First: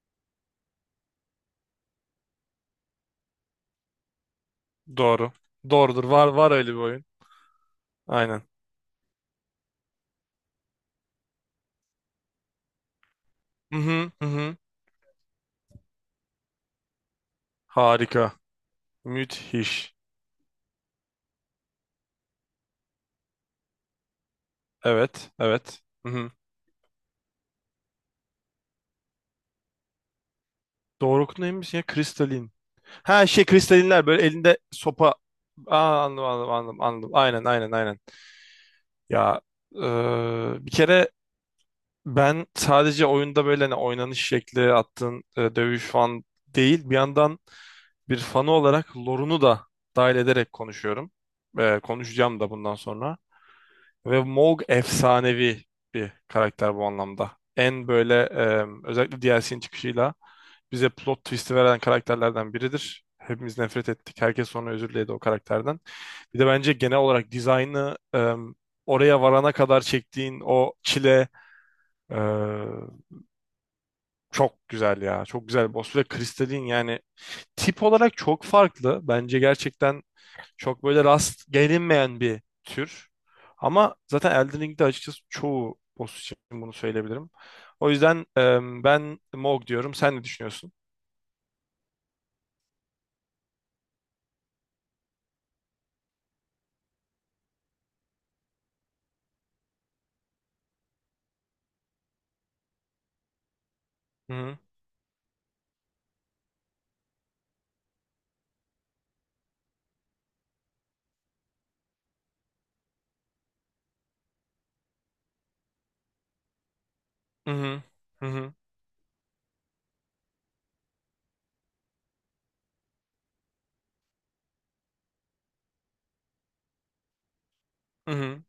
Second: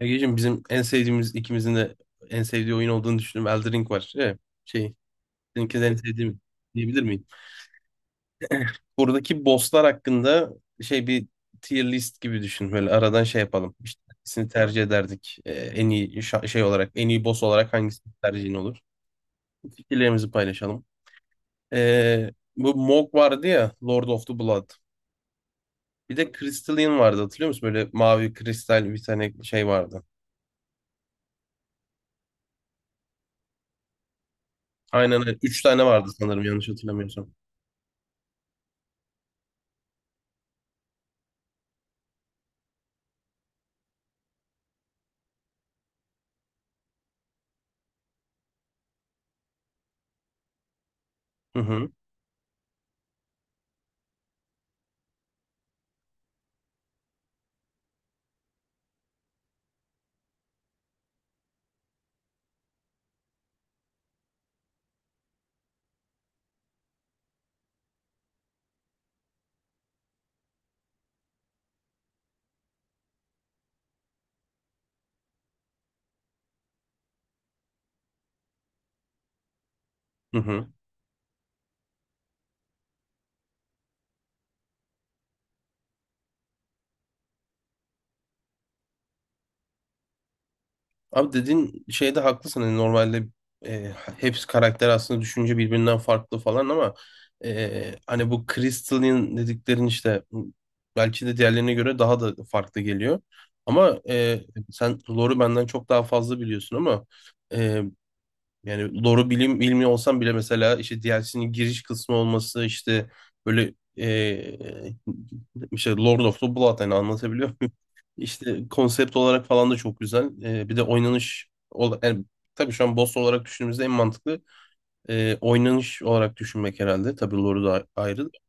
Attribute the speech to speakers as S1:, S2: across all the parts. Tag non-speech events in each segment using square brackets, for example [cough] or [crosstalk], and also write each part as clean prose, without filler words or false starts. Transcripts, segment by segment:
S1: Egeciğim bizim en sevdiğimiz ikimizin de en sevdiği oyun olduğunu düşündüğüm Elden Ring var. Şey,
S2: Doğru.
S1: seninkini de en
S2: Doğrudur. Var
S1: sevdiğim
S2: var öyle bir
S1: diyebilir
S2: oyun.
S1: miyim?
S2: Aynen.
S1: Buradaki bosslar hakkında şey bir tier list gibi düşün. Böyle aradan şey yapalım.
S2: Hı
S1: İşte
S2: hı hı
S1: hangisini
S2: hı.
S1: tercih ederdik? En iyi en iyi boss olarak hangisinin
S2: Harika.
S1: tercihin olur?
S2: Müthiş.
S1: Fikirlerimizi paylaşalım. Ee, bu Mog vardı ya, Lord of the Blood.
S2: Evet, evet. Hı
S1: Bir
S2: hı.
S1: de Crystalline vardı hatırlıyor musun? Böyle mavi kristal bir tane şey vardı.
S2: Doğru neymiş ya? Kristalin. Ha şey kristalinler böyle elinde sopa.
S1: Aynen öyle. Üç tane
S2: Aa,
S1: vardı
S2: anladım
S1: sanırım
S2: anladım
S1: yanlış
S2: anladım anladım.
S1: hatırlamıyorsam.
S2: Aynen. Ya bir kere ben sadece oyunda böyle hani oynanış şekli attığın dövüş falan değil. Bir yandan bir fanı olarak lorunu da dahil ederek konuşuyorum.
S1: Hı hı.
S2: Konuşacağım da bundan sonra. Ve Maug efsanevi bir karakter bu anlamda. En böyle özellikle DLC'nin çıkışıyla bize plot twist'i veren karakterlerden biridir. Hepimiz nefret ettik. Herkes sonra özür diledi o karakterden. Bir de bence genel olarak dizaynı oraya varana kadar çektiğin o çile e, çok güzel ya. Çok güzel. Boss ve Kristalin yani tip olarak çok farklı. Bence gerçekten
S1: Hı hı.
S2: çok böyle rast gelinmeyen bir tür. Ama zaten Elden Ring'de açıkçası çoğu boss için bunu söyleyebilirim. O yüzden ben Mog diyorum. Sen ne düşünüyorsun?
S1: Abi dediğin şeyde haklısın. Hani normalde e, hepsi karakter aslında düşünce birbirinden farklı falan ama hani bu Crystal'in dediklerin işte belki de diğerlerine göre daha da farklı geliyor. Ama
S2: Hı hı.
S1: sen lore'u benden çok daha fazla biliyorsun ama e, yani doğru bilim bilmiyor olsam bile mesela işte DLC'nin giriş kısmı olması işte böyle işte Lord of the Blood hani anlatabiliyor
S2: Hı
S1: muyum? [laughs]
S2: hı. Hı hı.
S1: İşte konsept olarak falan da çok güzel. Bir de oynanış yani tabii şu an boss olarak düşündüğümüzde en mantıklı oynanış olarak düşünmek herhalde. Tabii Lord'u da
S2: Hı
S1: ayrı.
S2: hı.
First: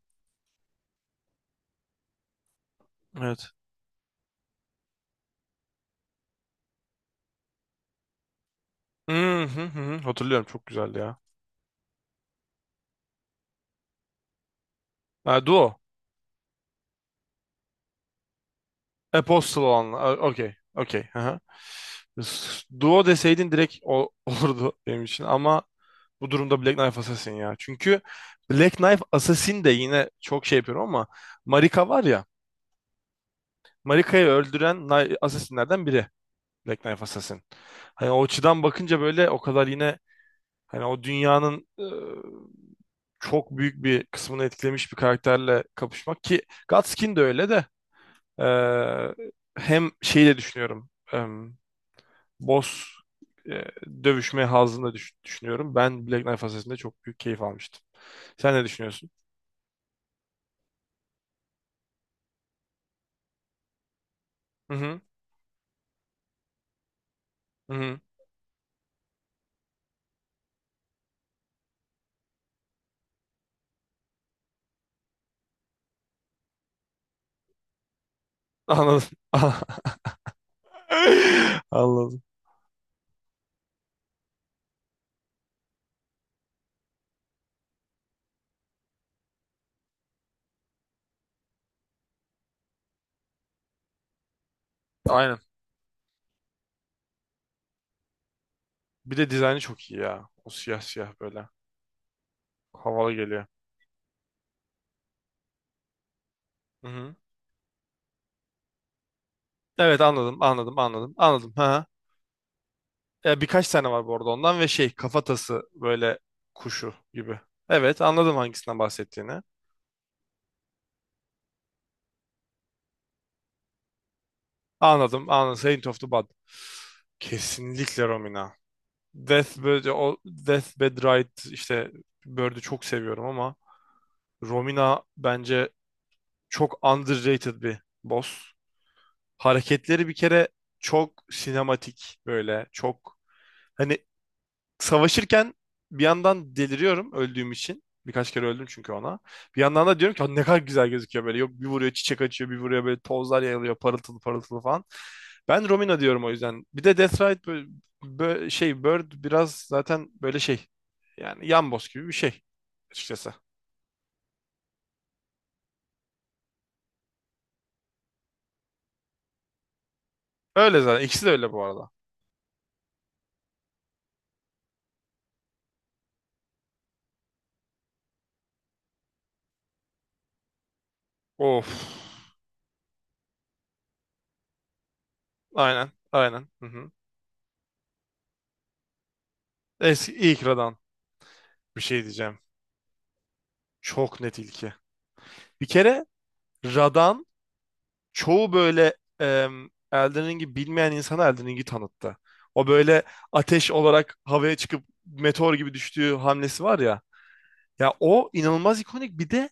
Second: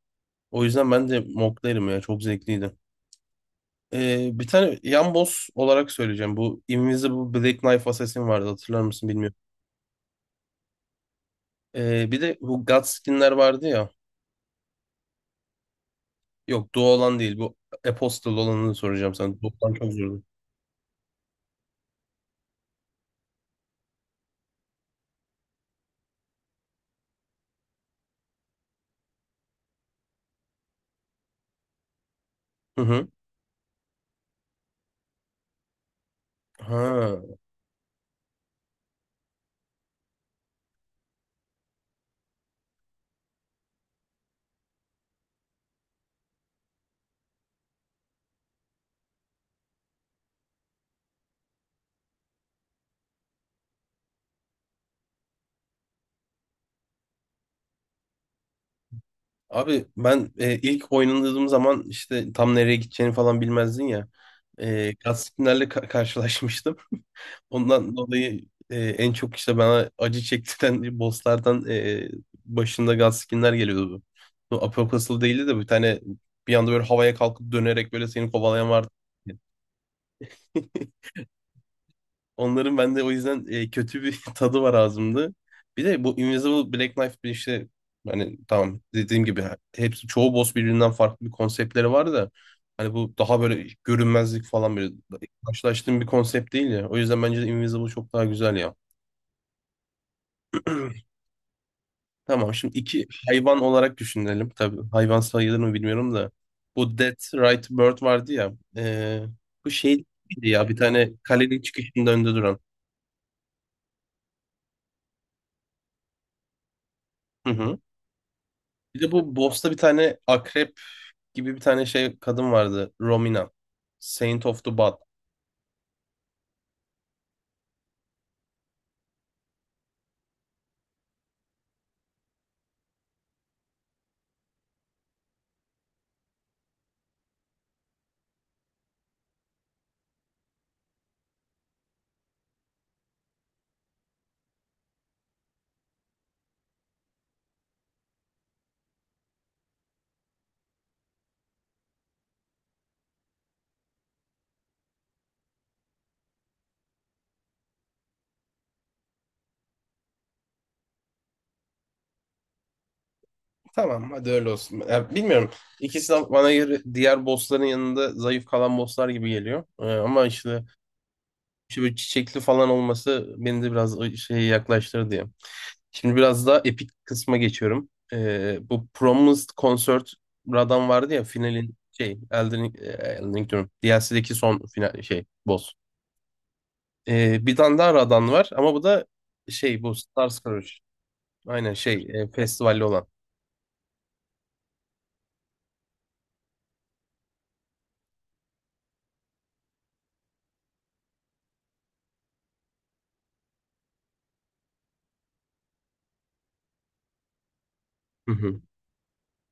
S1: O yüzden ben de moklarım ya çok zevkliydi.
S2: Evet.
S1: Bir tane yan boss olarak söyleyeceğim. Bu Invisible Black Knife Assassin vardı hatırlar mısın bilmiyorum.
S2: Hı hı hı. Hı. Hatırlıyorum. Çok güzeldi ya.
S1: Bir de bu God skinler vardı ya.
S2: Ha, Duo.
S1: Yok, Doğu olan değil. Bu Apostle olanını soracağım sana. Doğu
S2: Apostle
S1: olan çok
S2: olanla. Ha,
S1: zordu.
S2: Okey. Okey. Hı hı. Duo deseydin direkt o, [laughs] olurdu benim için ama bu durumda Black Knife Assassin ya. Çünkü Black Knife Assassin de yine çok şey yapıyorum ama Marika var ya
S1: Hı hı.
S2: Marika'yı öldüren Assassin'lerden biri. Black Knife
S1: Ha.
S2: Assassin. Hani o açıdan bakınca böyle o kadar yine hani o dünyanın çok büyük bir kısmını etkilemiş bir karakterle kapışmak ki Gutskin de öyle de e, hem şeyi de düşünüyorum boss e, dövüşme hazını da düşünüyorum. Ben Black Knife Assassin'de çok büyük keyif almıştım. Sen ne düşünüyorsun?
S1: Abi ben ilk oynadığım zaman işte tam nereye gideceğini falan bilmezdin ya.
S2: Hı
S1: E,
S2: hı.
S1: Gaspinler'le karşılaşmıştım.
S2: Hı
S1: Ondan
S2: hı.
S1: dolayı en çok işte bana acı çektiren [laughs] bosslardan başında Gaskinler geliyordu. Bu Apostle değildi de bir tane bir anda böyle havaya kalkıp dönerek böyle seni kovalayan vardı.
S2: Anladım. [laughs]
S1: [laughs]
S2: Anladım.
S1: Onların bende o yüzden kötü bir [laughs] tadı var ağzımda. Bir de bu Invisible Black Knife bir işte, hani tamam dediğim gibi hepsi çoğu boss birbirinden farklı bir konseptleri var da hani bu daha böyle görünmezlik falan böyle
S2: Aynen.
S1: karşılaştığım bir konsept değil ya. O yüzden bence de Invisible çok daha güzel ya.
S2: Bir de dizaynı çok iyi ya. O siyah siyah böyle.
S1: Tamam, şimdi iki
S2: Havalı geliyor.
S1: hayvan olarak düşünelim. Tabii hayvan sayılır mı bilmiyorum da. Bu Dead
S2: Hı-hı.
S1: Right Bird vardı ya. Bu
S2: Evet,
S1: şey
S2: anladım
S1: ya, bir
S2: anladım
S1: tane
S2: anladım anladım.
S1: kalenin
S2: Ha.
S1: çıkışının önünde duran.
S2: E, birkaç tane var bu arada ondan ve şey kafatası böyle kuşu gibi.
S1: Hı hı.
S2: Evet, anladım hangisinden
S1: Bir de bu
S2: bahsettiğini.
S1: boss'ta bir tane akrep gibi bir tane şey kadın vardı. Romina. Saint of the Bud.
S2: Anladım. Saint of the Bud. Kesinlikle Romina. Deathbed, o Deathbed Ride işte Bird'ü çok seviyorum ama Romina bence çok underrated bir boss. Hareketleri bir kere çok sinematik böyle çok. Hani savaşırken bir yandan deliriyorum öldüğüm için. Birkaç kere öldüm çünkü ona. Bir yandan da diyorum ki "Lan ne kadar güzel gözüküyor böyle. Yok bir vuruyor çiçek açıyor, bir vuruyor böyle tozlar yayılıyor parıltılı parıltılı falan." Ben Romina diyorum o yüzden. Bir de Death Ride şey Bird biraz zaten böyle şey. Yani yan yamboz gibi bir şey açıkçası.
S1: Tamam hadi öyle olsun. Ya, bilmiyorum. İkisi de bana göre diğer bossların yanında zayıf kalan bosslar gibi geliyor. Ama işte,
S2: Öyle zaten. İkisi de öyle bu
S1: işte
S2: arada.
S1: böyle çiçekli falan olması beni de biraz o şeye yaklaştırdı diye. Şimdi biraz daha epik kısma geçiyorum. Bu Promised Concert Radan vardı ya,
S2: Of.
S1: finalin Elden Ring diyorum. DLC'deki son final şey boss.
S2: Aynen. Aynen. Hı hı.
S1: Bir tane daha Radan var ama bu da şey, bu
S2: Eski
S1: Star,
S2: ilk Radan
S1: aynen
S2: bir şey
S1: şey
S2: diyeceğim.
S1: festivalli olan.
S2: Çok net ilki. Bir kere Radan çoğu böyle Elden Ring'i bilmeyen insana Elden Ring'i tanıttı. O böyle ateş olarak havaya çıkıp meteor gibi düştüğü hamlesi var ya. Ya o
S1: Hı hı.
S2: inanılmaz ikonik. Bir de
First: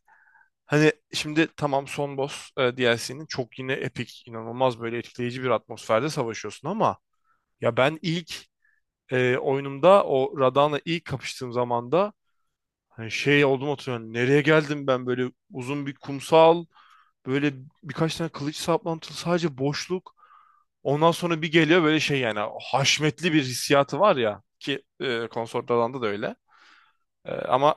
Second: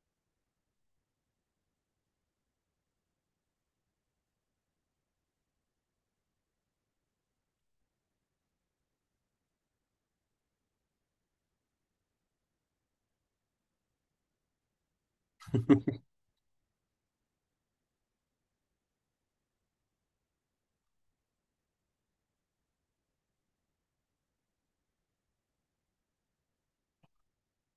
S2: hani şimdi tamam son boss DLC'nin çok yine epik, inanılmaz böyle etkileyici bir atmosferde savaşıyorsun ama ya ben ilk oyunumda o Radahn'la ilk kapıştığım zamanda hani şey oldum oturuyorum. Nereye geldim ben böyle uzun bir
S1: [laughs]
S2: kumsal, böyle birkaç tane kılıç saplantılı sadece boşluk. Ondan sonra bir geliyor böyle şey yani haşmetli bir hissiyatı var ya ki Consort Alan'da da öyle. E, ama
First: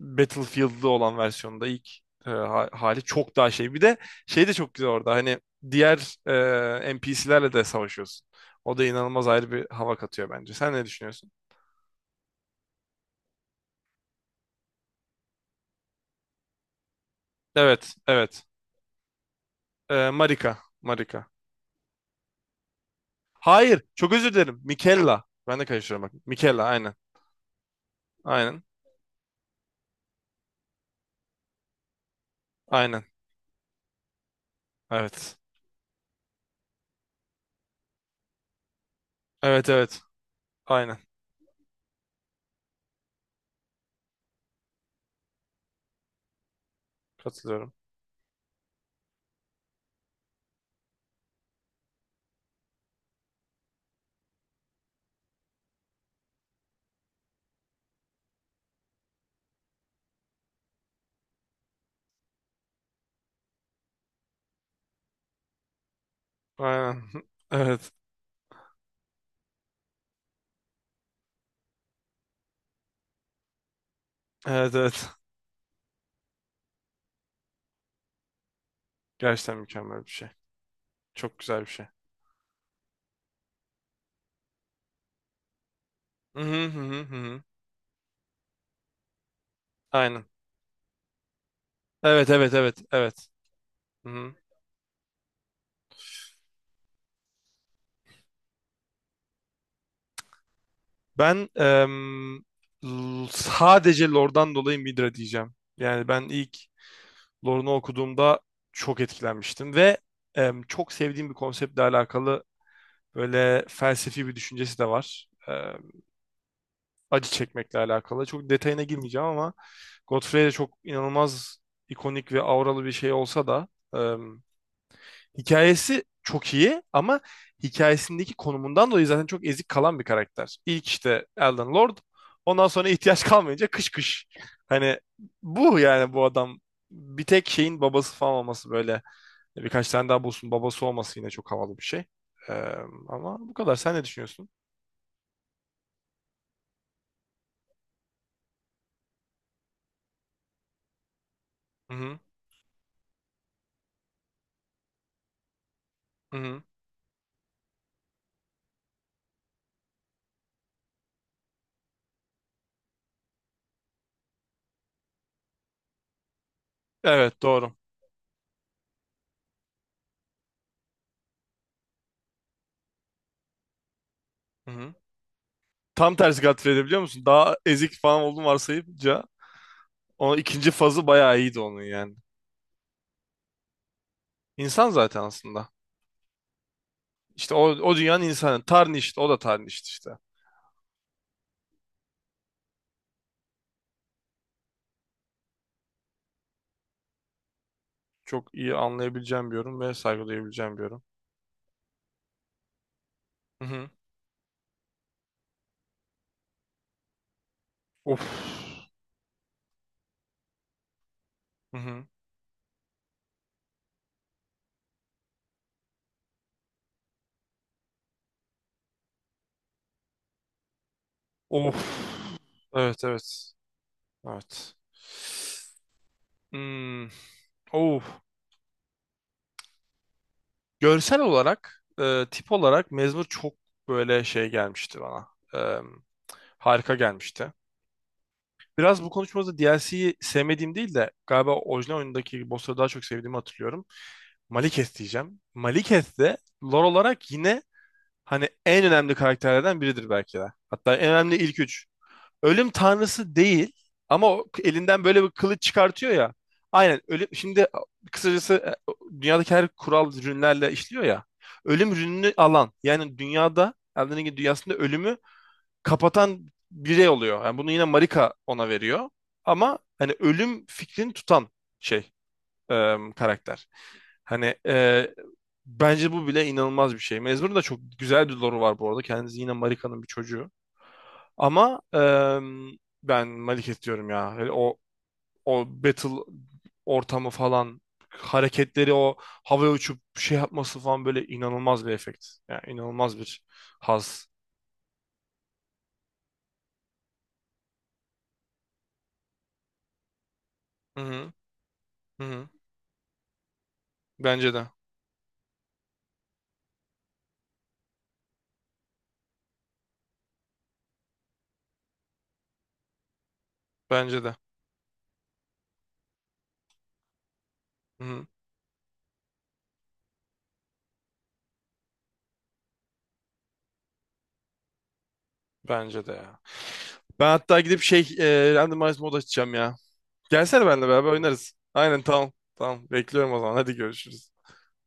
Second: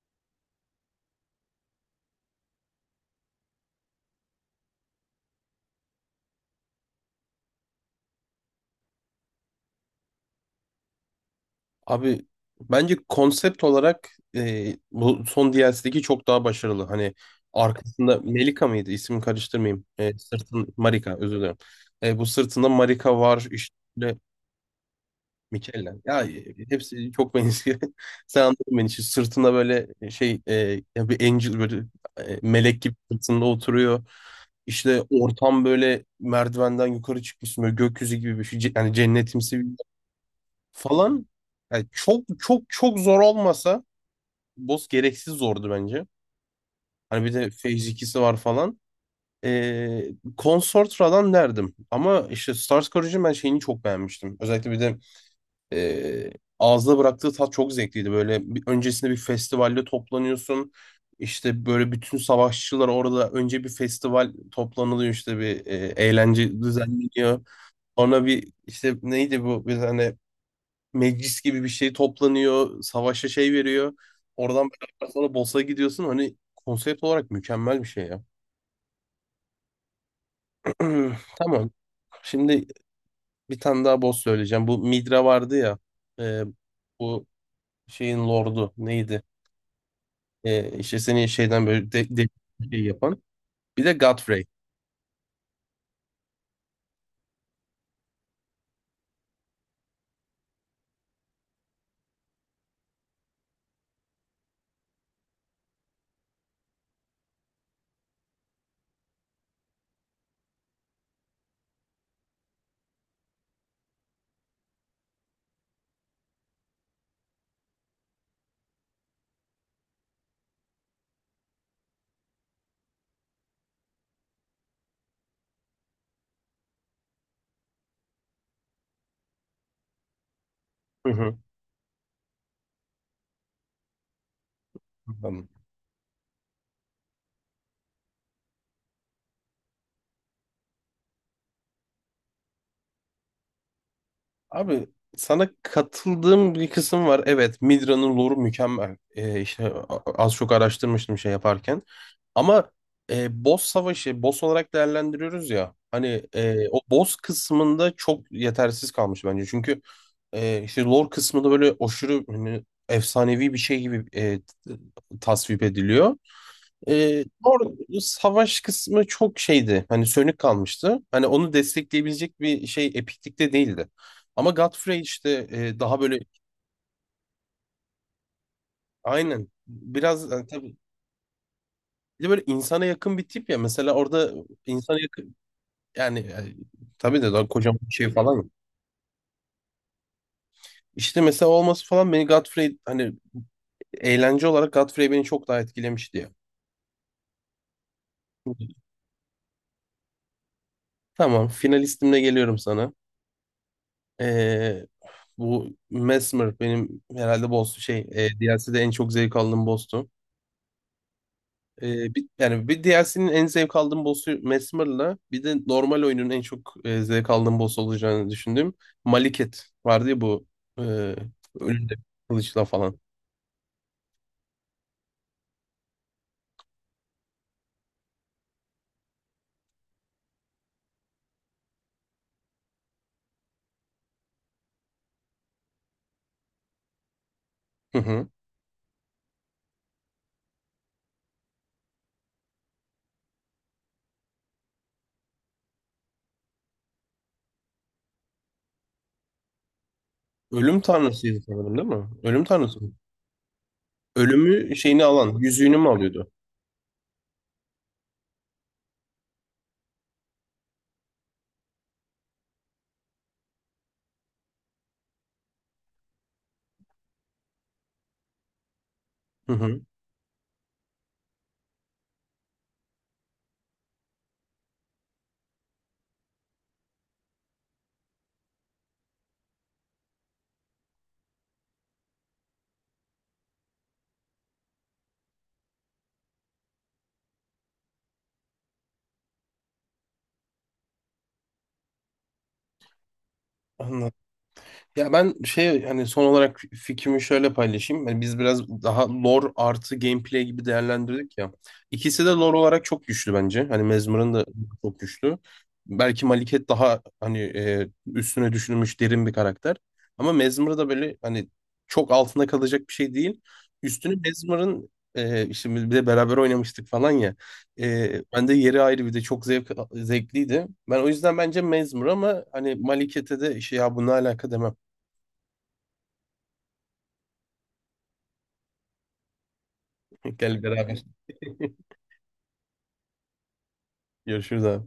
S2: Battlefield'lı olan versiyonda ilk hali çok daha şey. Bir de şey de çok güzel orada hani diğer NPC'lerle de savaşıyorsun. O da inanılmaz ayrı bir hava katıyor bence. Sen ne düşünüyorsun?
S1: Abi bence konsept olarak bu son DLC'deki çok daha başarılı. Hani
S2: Evet,
S1: arkasında
S2: evet.
S1: Melika mıydı? İsim karıştırmayayım.
S2: E,
S1: E,
S2: Marika,
S1: sırtın Marika,
S2: Marika.
S1: özür dilerim. Bu sırtında Marika var işte,
S2: Hayır, çok özür dilerim. Mikella. Ben de
S1: Mikella.
S2: karıştırıyorum
S1: Ya
S2: bak. Mikella, aynen.
S1: hepsi çok benziyor. [laughs] Sen
S2: Aynen,
S1: anladın beni. Şimdi sırtında böyle şey, ya bir angel, böyle melek gibi
S2: aynen.
S1: sırtında oturuyor. İşte
S2: Evet.
S1: ortam böyle merdivenden yukarı çıkmışsın, böyle gökyüzü gibi bir şey. Yani cennetimsi
S2: Evet, evet. Aynen.
S1: falan, yani çok çok çok zor olmasa boss gereksiz zordu bence. Hani bir de Phase
S2: Katılıyorum.
S1: 2'si var falan. Ee, Consortra'dan derdim. Ama işte Stars Corrosion ben şeyini çok beğenmiştim. Özellikle bir de ee, ağızda bıraktığı tat çok zevkliydi. Böyle bir, öncesinde bir festivalde toplanıyorsun. İşte böyle bütün savaşçılar orada önce bir festival toplanılıyor, işte bir eğlence
S2: Aynen. [laughs]
S1: düzenleniyor.
S2: Evet.
S1: Ona bir işte neydi bu, bir tane meclis gibi bir şey toplanıyor. Savaşa şey veriyor. Oradan
S2: Evet, evet.
S1: beraber sonra boss'a gidiyorsun. Hani konsept olarak mükemmel bir şey ya.
S2: Gerçekten mükemmel bir şey.
S1: [clears throat]
S2: Çok güzel bir
S1: Tamam.
S2: şey.
S1: Şimdi bir tane daha boss söyleyeceğim. Bu Midra vardı ya.
S2: Hı
S1: e,
S2: hı hı hı. Hı
S1: bu
S2: hı.
S1: şeyin lordu neydi?
S2: Aynen.
S1: E, işte seni şeyden böyle
S2: Evet, evet evet
S1: şey yapan.
S2: evet.
S1: Bir de
S2: Hı hı.
S1: Godfrey.
S2: Ben sadece Lor'dan dolayı Midra diyeceğim. Yani ben ilk Lor'unu okuduğumda çok etkilenmiştim ve çok sevdiğim bir konseptle alakalı böyle felsefi bir düşüncesi de var. Acı çekmekle alakalı. Çok detayına girmeyeceğim ama Godfrey de çok inanılmaz ikonik ve auralı bir şey olsa da hikayesi çok iyi ama hikayesindeki konumundan dolayı zaten çok ezik kalan bir karakter. İlk
S1: Hı
S2: işte
S1: hı.
S2: Elden Lord. Ondan sonra ihtiyaç kalmayınca kış kış. Hani
S1: Tamam.
S2: bu adam bir tek şeyin babası falan olması böyle birkaç tane daha bulsun babası olması yine çok havalı bir şey. Ee, Ama bu kadar. Sen ne düşünüyorsun?
S1: Abi sana katıldığım bir kısım var. Evet, Midra'nın lore'u mükemmel. İşte az çok araştırmıştım şey yaparken.
S2: Hı hı.
S1: Ama boss savaşı, boss olarak değerlendiriyoruz ya. Hani
S2: Hı hı.
S1: o boss kısmında çok yetersiz kalmış bence. Çünkü işte lore kısmında böyle aşırı, hani efsanevi bir şey gibi tasvip ediliyor. Ee,
S2: Evet,
S1: or-
S2: doğru.
S1: savaş kısmı çok şeydi. Hani sönük kalmıştı. Hani onu destekleyebilecek bir şey epiklikte değildi. Ama
S2: Hı hı.
S1: Godfrey işte daha
S2: Tam
S1: böyle,
S2: tersi Godfrey'de biliyor musun? Daha ezik falan olduğunu varsayınca
S1: aynen biraz
S2: o
S1: yani,
S2: ikinci
S1: tabii
S2: fazı bayağı iyiydi onun yani.
S1: bir de böyle insana yakın bir tip ya. Mesela orada
S2: İnsan
S1: insana
S2: zaten
S1: yakın,
S2: aslında.
S1: yani, tabii de daha
S2: İşte o,
S1: kocaman bir
S2: o
S1: şey
S2: dünyanın
S1: falan. Yok.
S2: insanı. Tarnished. O da tarnished işte.
S1: İşte mesela olması falan, beni Godfrey hani, eğlence olarak Godfrey beni çok daha etkilemişti ya.
S2: Çok iyi anlayabileceğim bir yorum ve saygı duyabileceğim bir yorum.
S1: Tamam, finalistimle geliyorum sana.
S2: Hı hı.
S1: Ee, bu Mesmer benim herhalde boss şey,
S2: Of.
S1: DLC'de en çok zevk aldığım boss'tu.
S2: Hı hı.
S1: Bir, yani bir DLC'nin en zevk aldığım boss'u Mesmer'la bir de normal oyunun en çok zevk aldığım boss olacağını düşündüğüm Maliket vardı ya, bu e,
S2: Of.
S1: ölümde kılıçla falan.
S2: Evet, evet. Evet. Hmm. Of. Görsel olarak, tip olarak Mezmur çok böyle şey gelmişti bana. E, Harika gelmişti.
S1: Hı hı.
S2: Biraz bu konuşmamızda DLC'yi sevmediğim değil de galiba orijinal oyundaki bossları daha çok sevdiğimi hatırlıyorum. Malekith diyeceğim. Malekith de lore olarak yine hani en önemli karakterlerden biridir belki de.
S1: Ölüm
S2: Hatta en önemli
S1: tanrısıydı
S2: ilk
S1: sanırım,
S2: üç.
S1: değil mi? Ölüm
S2: Ölüm
S1: tanrısı mı?
S2: tanrısı değil ama o
S1: Ölümü
S2: elinden
S1: şeyini
S2: böyle bir
S1: alan,
S2: kılıç
S1: yüzüğünü mü
S2: çıkartıyor
S1: alıyordu?
S2: ya. Aynen ölüm. Şimdi kısacası dünyadaki her kural rünlerle işliyor ya. Ölüm rününü alan yani dünyada Elden Ring dünyasında ölümü kapatan birey oluyor. Yani bunu yine Marika ona veriyor.
S1: Hı
S2: Ama
S1: hı.
S2: hani ölüm fikrini tutan şey karakter. Hani bence bu bile inanılmaz bir şey. Mezmur'un da çok güzel bir lore'u var bu arada. Kendisi yine Marika'nın bir çocuğu. Ama ben Maliket diyorum ya. Hani o battle ortamı falan hareketleri o havaya uçup şey yapması falan böyle inanılmaz bir efekt. Yani inanılmaz bir
S1: Anladım.
S2: haz.
S1: Ya ben şey, hani son olarak fikrimi şöyle paylaşayım. Hani biz biraz daha lore artı gameplay gibi
S2: Hı hı,
S1: değerlendirdik ya.
S2: hı
S1: İkisi de
S2: hı.
S1: lore olarak çok güçlü bence. Hani Mesmer'ın da
S2: Bence de.
S1: çok güçlü. Belki Maliket daha hani üstüne düşünülmüş derin bir karakter. Ama Mesmer da böyle hani çok altında kalacak bir şey değil. Üstüne
S2: Bence de.
S1: Mesmer'ın işte biz bir de beraber oynamıştık falan ya. E,
S2: Hı,
S1: ben de yeri ayrı, bir de çok zevkliydi. Ben o yüzden bence Mesmer, ama hani Maliket'e de şey ya bu ne alaka demem.
S2: bence de ya. Ben hatta gidip şey randomize mod açacağım ya.
S1: Gel
S2: Gelsene benimle
S1: beraber.
S2: beraber oynarız.
S1: [laughs]
S2: Aynen, tamam. Tamam, bekliyorum o zaman. Hadi görüşürüz.
S1: Görüşürüz abi.